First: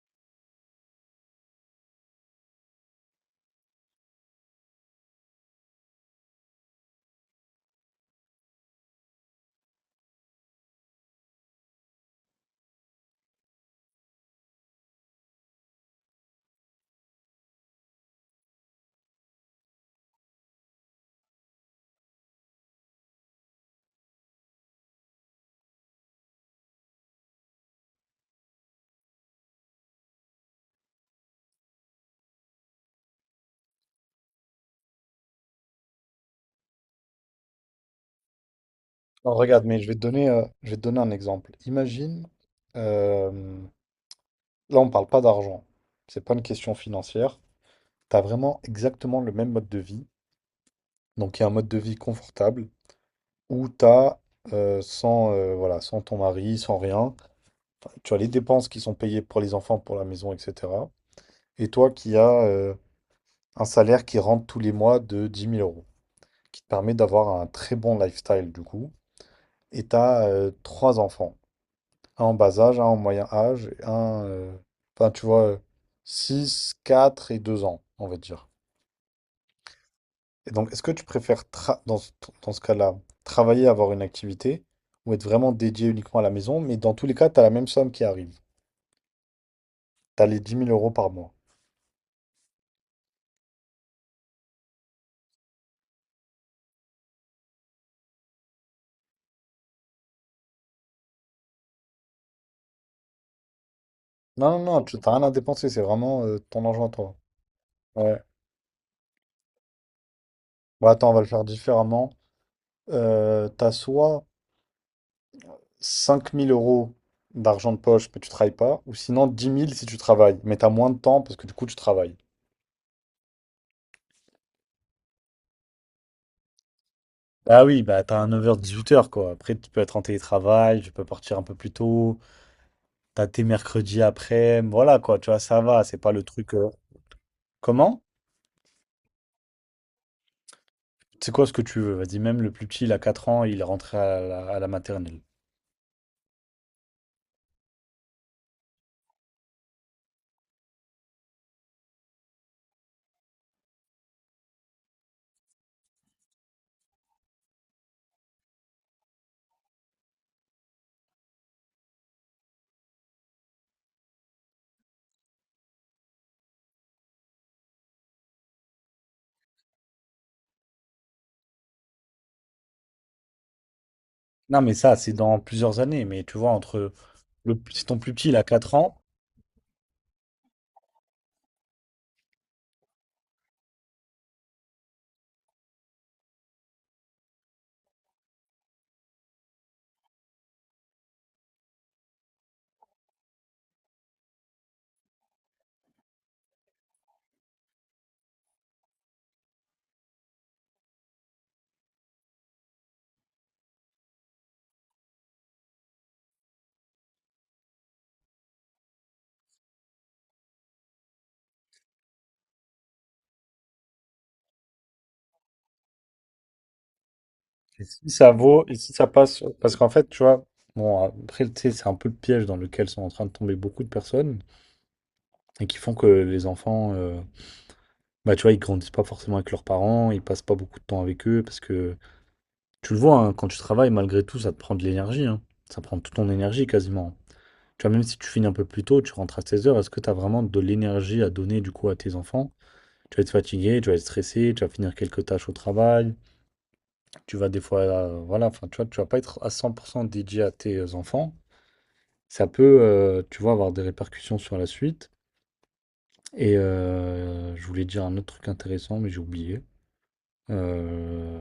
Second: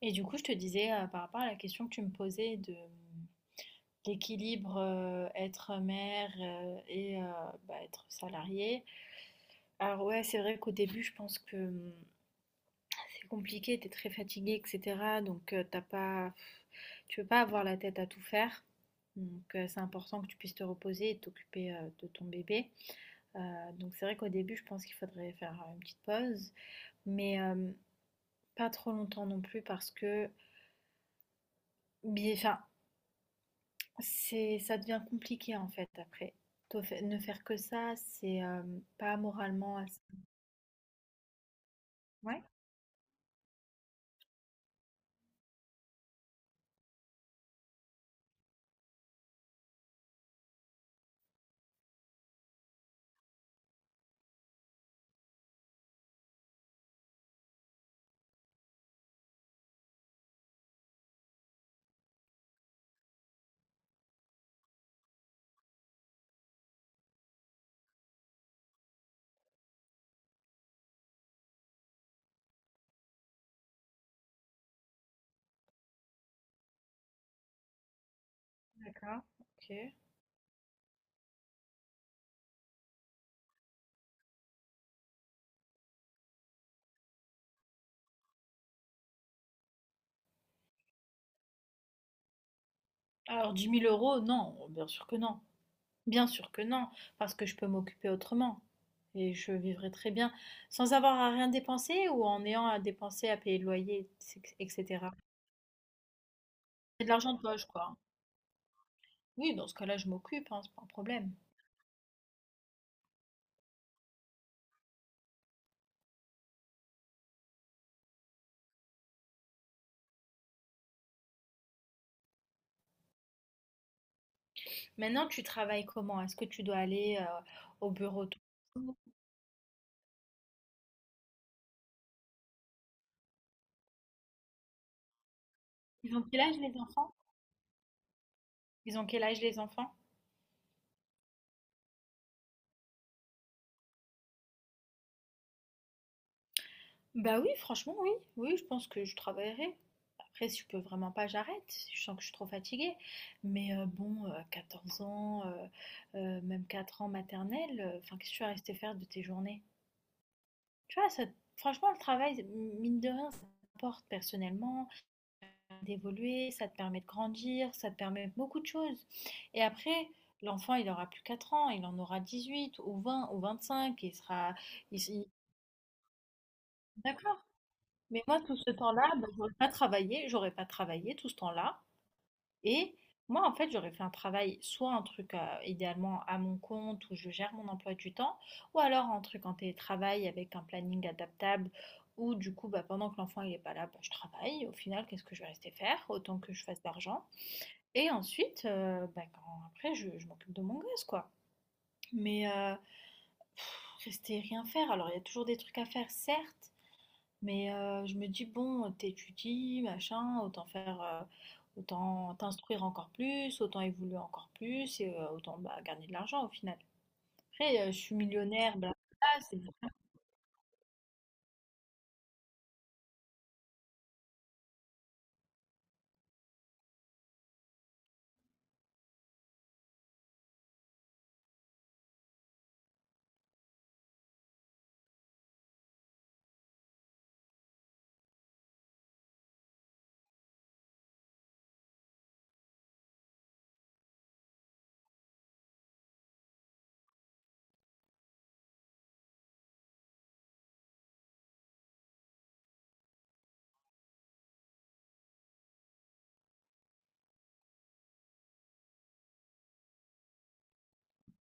Et du coup, je te disais par rapport à la question que tu me posais de l'équilibre être mère et bah, être salariée. Alors ouais, c'est vrai qu'au début, je pense que c'est compliqué, t'es très fatigué, etc. Donc t'as pas, tu peux pas avoir la tête à tout faire. Donc c'est important que tu puisses te reposer et t'occuper de ton bébé. Euh, donc c'est vrai qu'au début, je pense qu'il faudrait faire une petite pause, mais pas trop longtemps non plus parce que, bien, enfin, ça devient compliqué en fait après. Toi, ne faire que ça, c'est pas Non, regarde, moralement mais je vais te assez. donner, je vais te donner un exemple. Imagine, Ouais, euh, là on parle pas d'argent, c'est pas une question financière. Tu as vraiment exactement le même mode de vie. Donc il y a un mode de vie confortable où tu as sans, voilà, sans ton mari, sans rien. Enfin, tu as les dépenses qui sont payées pour les enfants, pour la maison, etc. Et toi qui as un salaire qui rentre tous les mois de 10 000 euros, qui te permet d'avoir un très bon lifestyle du coup. Et tu as trois enfants. Un en bas âge, un en moyen âge, et un... Enfin, tu vois, 6, 4 et 2 ans, on va dire. d'accord, ok. Et donc, est-ce que tu préfères, dans ce cas-là, travailler, avoir une activité, ou être vraiment dédié uniquement à la maison, mais dans tous les cas, tu as la même somme qui arrive. Tu as les 10 000 euros par mois. Alors dix mille euros, non, bien sûr que non. Bien sûr que non, parce que je peux m'occuper autrement. Et je vivrai très bien sans avoir à rien dépenser ou en ayant à dépenser, à payer le loyer, Non, non, non, tu n'as etc. rien à dépenser, c'est vraiment ton argent à C'est de toi. l'argent de poche, quoi. Ouais. Oui, dans ce cas-là, je m'occupe, hein, c'est pas un Bon, attends, on va le problème. faire différemment. Tu soit 5 000 euros d'argent de poche, mais tu travailles pas, ou sinon 10 000 si tu travailles, mais t'as moins de temps parce que du coup, tu travailles. Maintenant, tu travailles comment? Est-ce que tu dois aller Ah oui, au bah t'as bureau un tout le jour. 9h-18h quoi. Après, tu peux être en télétravail, tu peux partir un peu plus tôt, t'as tes mercredis après, voilà quoi, tu vois, ça va, c'est pas Ils le ont quel truc. âge euh, les enfants? Comment? Ils ont quel âge les enfants? C'est quoi ce que tu veux? Vas-y, même le plus petit, il a 4 ans, il est rentré à la maternelle. Bah oui, franchement, oui. Oui, je pense que je travaillerai. Après, si je peux vraiment pas, j'arrête si je sens que je suis trop fatiguée. Mais bon, 14 ans, même 4 ans maternelle, enfin, qu'est-ce que tu vas rester faire de tes journées? Tu vois, ça, franchement, le travail, mine de rien, ça t'apporte personnellement, d'évoluer, ça te permet de grandir, ça te permet beaucoup de choses. Et après, l'enfant, il aura plus 4 ans, il en aura 18 ou 20 ou 25, il sera. Non, mais ça, il- c'est il- dans plusieurs années, mais tu vois, entre D'accord. le, si ton plus Mais petit, il moi, a tout ce 4 ans, temps-là, bah, j'aurais pas travaillé tout ce temps-là. Et moi, en fait, j'aurais fait un travail, soit un truc idéalement à mon compte où je gère mon emploi du temps, ou alors un truc en télétravail avec un planning adaptable où du coup, bah, pendant que l'enfant il est pas là, bah, je travaille. Au final, qu'est-ce que je vais rester faire? Autant que je fasse d'argent. Et ensuite, bah, après, je m'occupe de mon gosse, quoi. Mais pff, rester rien faire. Alors, il y a toujours des trucs à faire, certes. Mais je me dis, bon, t'étudies, machin, autant faire, autant t'instruire encore plus, autant évoluer encore plus, et autant bah, gagner de l'argent au final. Après, et je si suis ça vaut, millionnaire, et si ça blablabla, passe, c'est. parce qu'en fait, tu vois, bon, après, tu sais, c'est un peu le piège dans lequel sont en train de tomber beaucoup de personnes et qui font que les enfants. Bah, tu vois, ils grandissent pas forcément avec leurs parents, ils passent pas beaucoup de temps avec eux parce que tu le vois, hein, quand tu travailles, malgré tout, ça te prend de l'énergie, hein. Ça prend toute ton énergie quasiment. Tu vois, même si tu finis un peu plus tôt, tu rentres à 16 heures, est-ce que tu as vraiment de l'énergie à donner du coup à tes enfants? Tu vas être fatigué, tu vas être stressé, tu vas finir quelques tâches au travail, tu vas des fois, voilà, enfin, tu vois, tu vas pas être à 100% dédié à tes enfants. Ça peut, tu vois, avoir des répercussions sur la suite. Et je voulais dire un autre truc intéressant, mais j'ai oublié. Heu,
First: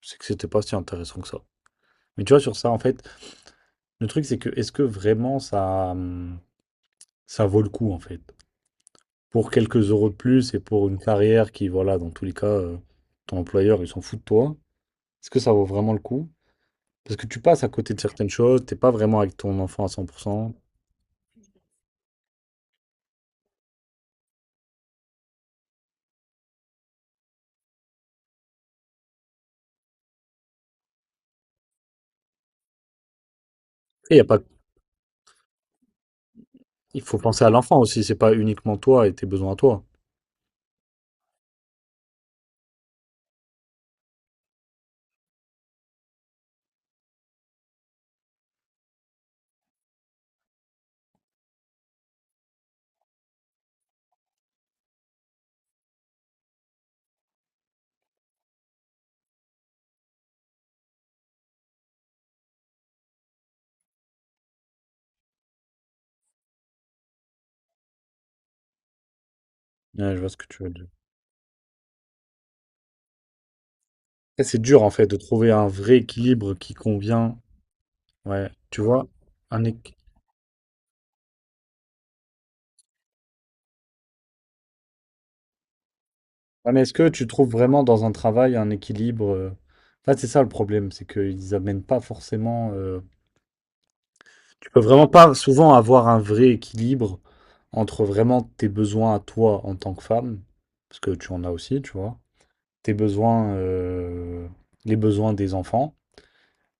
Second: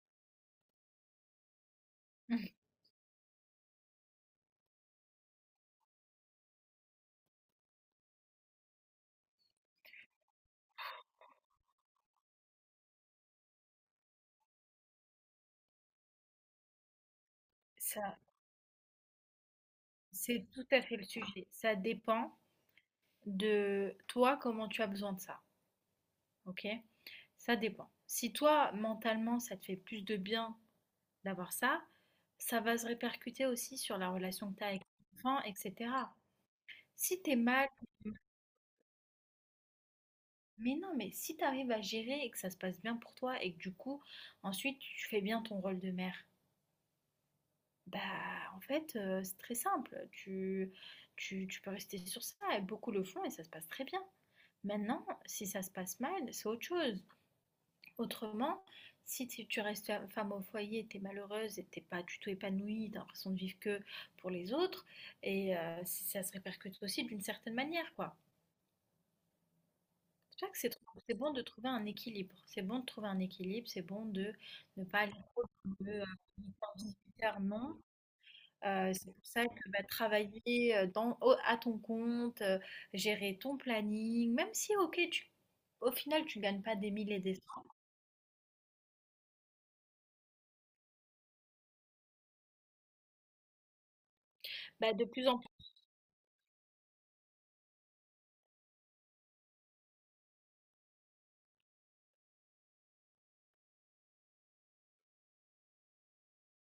c'est que c'était pas si intéressant que ça. Mais tu vois, sur ça, en fait, le truc, c'est que est-ce que vraiment ça, ça vaut le coup, en fait? Pour quelques euros de plus et pour une carrière qui, voilà, dans tous les cas, ton employeur, il s'en fout de toi. Est-ce que ça vaut vraiment le coup? Parce que tu passes à côté de Ça, certaines choses, t'es pas vraiment avec ton enfant à cent pour c'est cent tout à fait le sujet. Ça dépend de toi, comment tu as besoin de ça. Ok? Ça dépend. Si toi, mentalement, ça te fait plus de bien d'avoir ça, ça va se répercuter aussi sur la Et il y a pas. relation que tu as avec ton enfant, etc. Il faut Si tu es penser à mal. l'enfant aussi, c'est pas uniquement toi et tes besoins à toi. Mais non, mais si t'arrives à gérer et que ça se passe bien pour toi et que du coup, ensuite, tu fais bien ton rôle de mère, bah en fait, c'est très simple. Tu peux rester sur ça et beaucoup le font et ça se passe très bien. Maintenant, si ça se passe mal, c'est autre chose. Autrement, si tu restes femme au foyer, t'es malheureuse et t'es pas du tout épanouie, t'as l'impression de vivre que pour les autres, et ça se répercute aussi d'une certaine manière, quoi. Ouais, je vois ce Je que crois que tu veux dire. c'est bon de trouver un équilibre. C'est bon de trouver un équilibre, c'est bon de Et c'est dur ne en pas fait aller de trop trouver un de vrai équilibre qui 18 convient. heures, non. Ouais, tu Euh, vois, c'est pour ça un que bah, équ- travailler à ton compte, gérer ton planning, même si, ok, au final, tu gagnes ouais, pas mais des est-ce que mille et tu des trouves cents, vraiment dans un travail un équilibre? En fait, c'est ça le problème, c'est qu'ils amènent pas forcément. Tu peux bah, de vraiment plus pas en plus, souvent avoir un vrai équilibre entre vraiment tes besoins à toi en tant que femme, parce que tu en as aussi, tu vois, tes besoins, les besoins des enfants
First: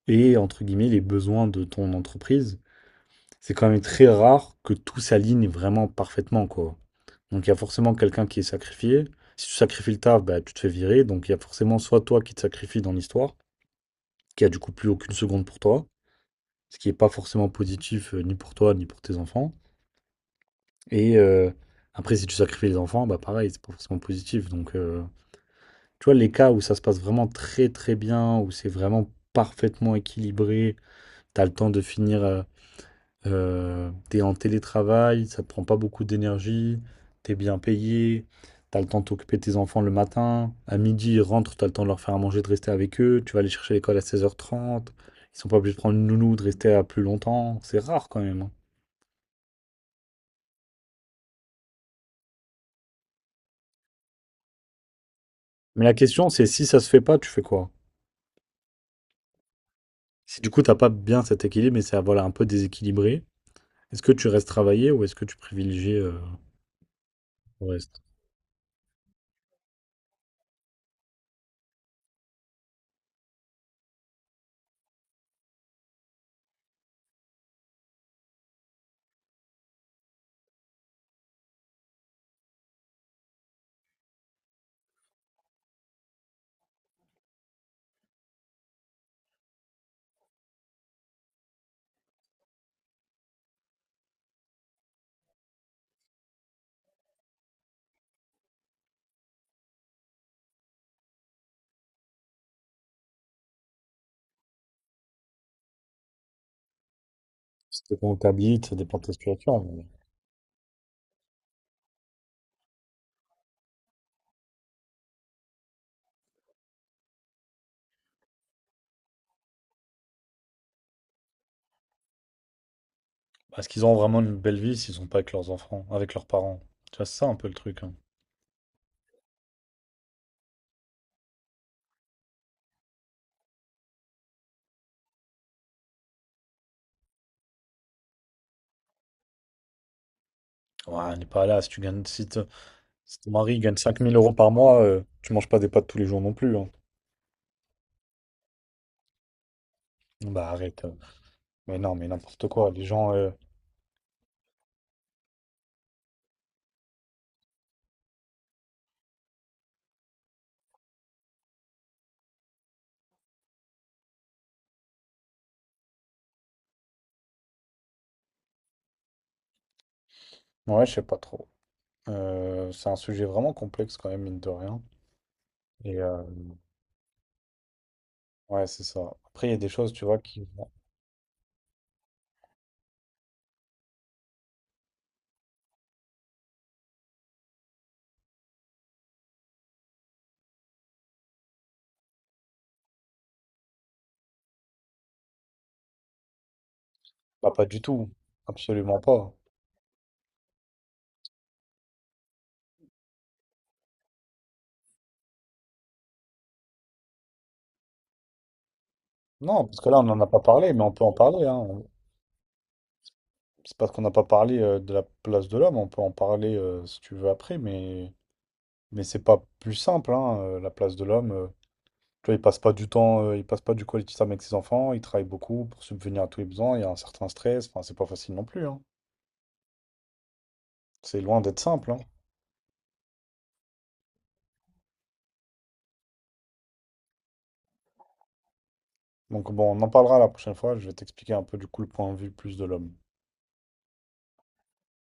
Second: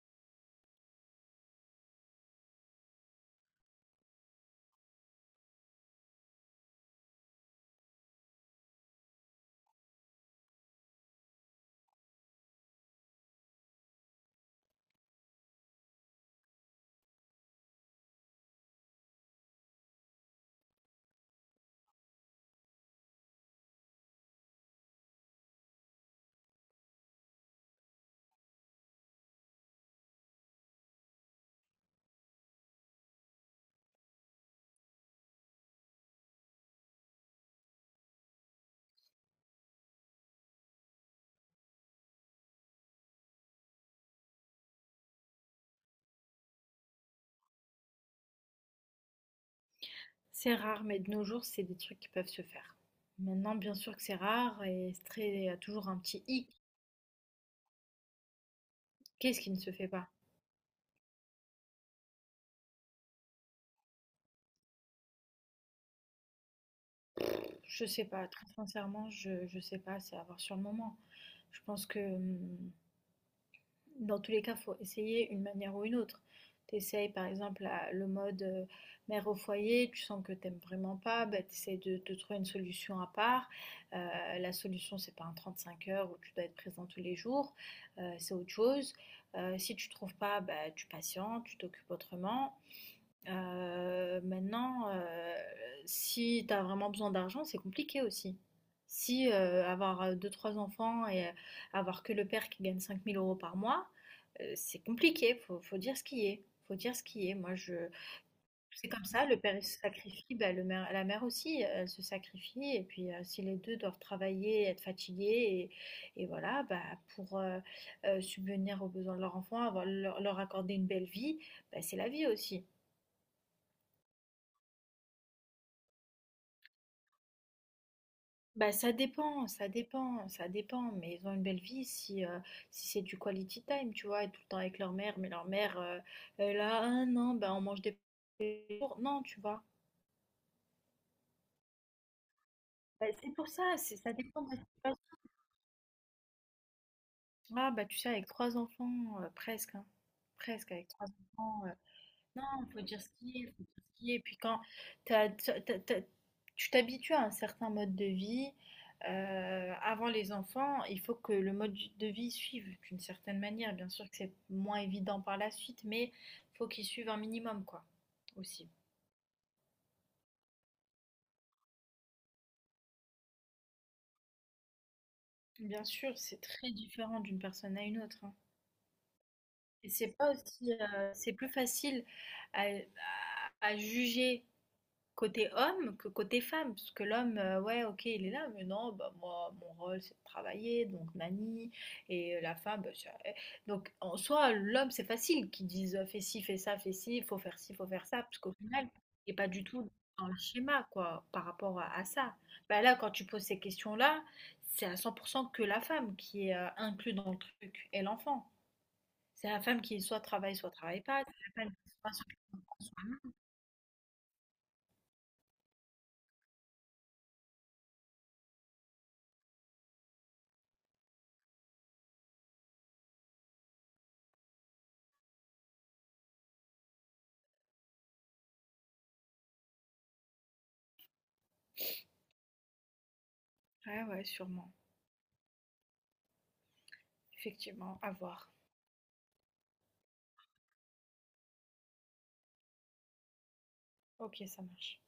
et entre guillemets les besoins de ton entreprise. C'est quand même très rare que tout s'aligne vraiment parfaitement, quoi. Donc il y a forcément quelqu'un qui est sacrifié. Si tu sacrifies le taf, bah, tu te fais virer. Donc il y a forcément soit toi qui te sacrifies dans l'histoire, qui a du coup plus aucune seconde pour toi, ce qui n'est pas forcément positif ni pour toi ni pour tes enfants. Et après, si tu sacrifies les enfants, bah pareil, c'est pas forcément positif. Donc, tu vois, les cas où ça se passe vraiment très très bien, où c'est vraiment parfaitement équilibré, t'as le temps de finir, t'es en télétravail, ça te prend pas beaucoup d'énergie, t'es bien payé, t'as le temps de t'occuper de tes enfants le matin, à midi ils rentrent, t'as le temps de leur faire à manger, de rester avec eux, tu vas les chercher à l'école à 16h30, ils sont pas obligés de prendre une nounou, de rester à plus longtemps, c'est rare quand même, hein. c'est rare, mais de nos jours, c'est des trucs qui peuvent se faire. Maintenant, bien sûr que c'est rare et c'est très, Mais toujours la un petit question, c'est hic. si ça se fait pas, tu fais quoi? Qu'est-ce qui ne se fait pas? Si du coup, t'as pas bien cet équilibre et c'est, voilà, un peu déséquilibré, est-ce que tu restes travailler ou est-ce que tu privilégies, le Je reste? sais pas, très sincèrement, je sais pas, c'est à voir sur le moment. Je pense que, dans tous les cas, faut essayer une manière ou une autre. Tu par exemple la le mode, mère au foyer, tu sens que t'aimes vraiment pas, bah, tu de trouver une solution à part. Heu, la solution, c'est pas un 35 heures où tu dois être présent tous les jours, c'est autre chose. Si tu trouves pas, bah, tu patientes, tu t'occupes autrement. Maintenant, si tu as vraiment besoin d'argent, c'est compliqué aussi. Si, avoir, deux trois enfants et avoir que le père qui gagne 5 000 € par mois, c'est compliqué, faut dire ce qui est, faut dire ce qui est. Moi je Ça dépend où tu habites, ça c'est dépend de comme ta ça, le père il situation, se mais sacrifie, bah, le mère la mère aussi, elle se sacrifie et puis, si les 2 doivent travailler, être fatigués et voilà, bah, pour, subvenir aux besoins de leur enfant, avoir leur accorder une belle vie, bah, c'est la vie aussi. est-ce qu'ils ont vraiment une belle vie s'ils sont pas avec leurs enfants, avec leurs parents? Tu vois, c'est ça un peu le truc, hein. Bah, ça dépend, ça dépend, ça dépend, mais ils ont une belle vie si, c'est du quality time, tu vois, être tout le temps avec leur mère, mais leur mère, elle a un an, bah, on mange des pour Non, tu vois. Ouais, on n'est pas là, si tu gagnes, si te Bah, si ton c'est pour mari ça, gagne cinq ça mille euros dépend de par la mois, situation. tu manges pas des pâtes tous les jours non plus, hein. Ah, bah, tu sais, avec trois enfants, presque, hein, Bah presque, arrête. avec euh. trois enfants. Mais non, mais Non, n'importe quoi. il faut Les dire ce gens. euh, qui est, faut dire ce qui est. Puis quand t'as- t'as- t'as- t'as- tu t'habitues à un certain mode de vie, avant les enfants, il faut que le mode de vie suive d'une certaine manière. Bien sûr que c'est moins évident par la suite, mais faut qu'il suive un minimum, quoi, aussi. Ouais, je sais pas trop. C'est un sujet vraiment complexe quand même, mine de rien. Bien Et sûr, c'est très différent d'une personne à une autre, hein. ouais, c'est ça. Après, il y a des Et choses, tu c'est vois, pas qui... aussi, c'est plus facile à juger côté homme que côté femme, parce que l'homme, ouais, OK, il est là, mais non, bah, moi, mon rôle, c'est de travailler, donc nani et la femme, bah, c'est elle donc en soi, l'homme, c'est facile qu'ils disent, «Fais ci, fais ça, fais Bah, pas ci, du faut faire tout. ça», parce qu'au final, Absolument il pas. es pas du tout dans le schéma, quoi, par rapport à ça. Bah, là, quand tu poses ces questions-là, c'est à 100 % que la femme qui est, inclus dans le truc et l'enfant. C'est la Non, parce femme que là, qui on n'en a pas soit parlé, mais on travaille peut en pas, c'est parler, la hein. femme qui soit. C'est parce qu'on n'a pas parlé de la place de l'homme, on peut en parler si tu veux après, mais c'est pas plus simple, hein, la place de l'homme. Tu vois, il passe pas du temps, il passe pas du quality time avec ses enfants, il travaille beaucoup pour subvenir à tous les besoins, il y a un certain stress, enfin c'est pas facile non plus, hein. C'est loin d'être simple, hein. Ouais, ouais, sûrement, effectivement, à voir. Donc bon, on en parlera la prochaine fois, je vais t'expliquer un peu du coup le point de vue plus de l'homme. Ok, ça marche.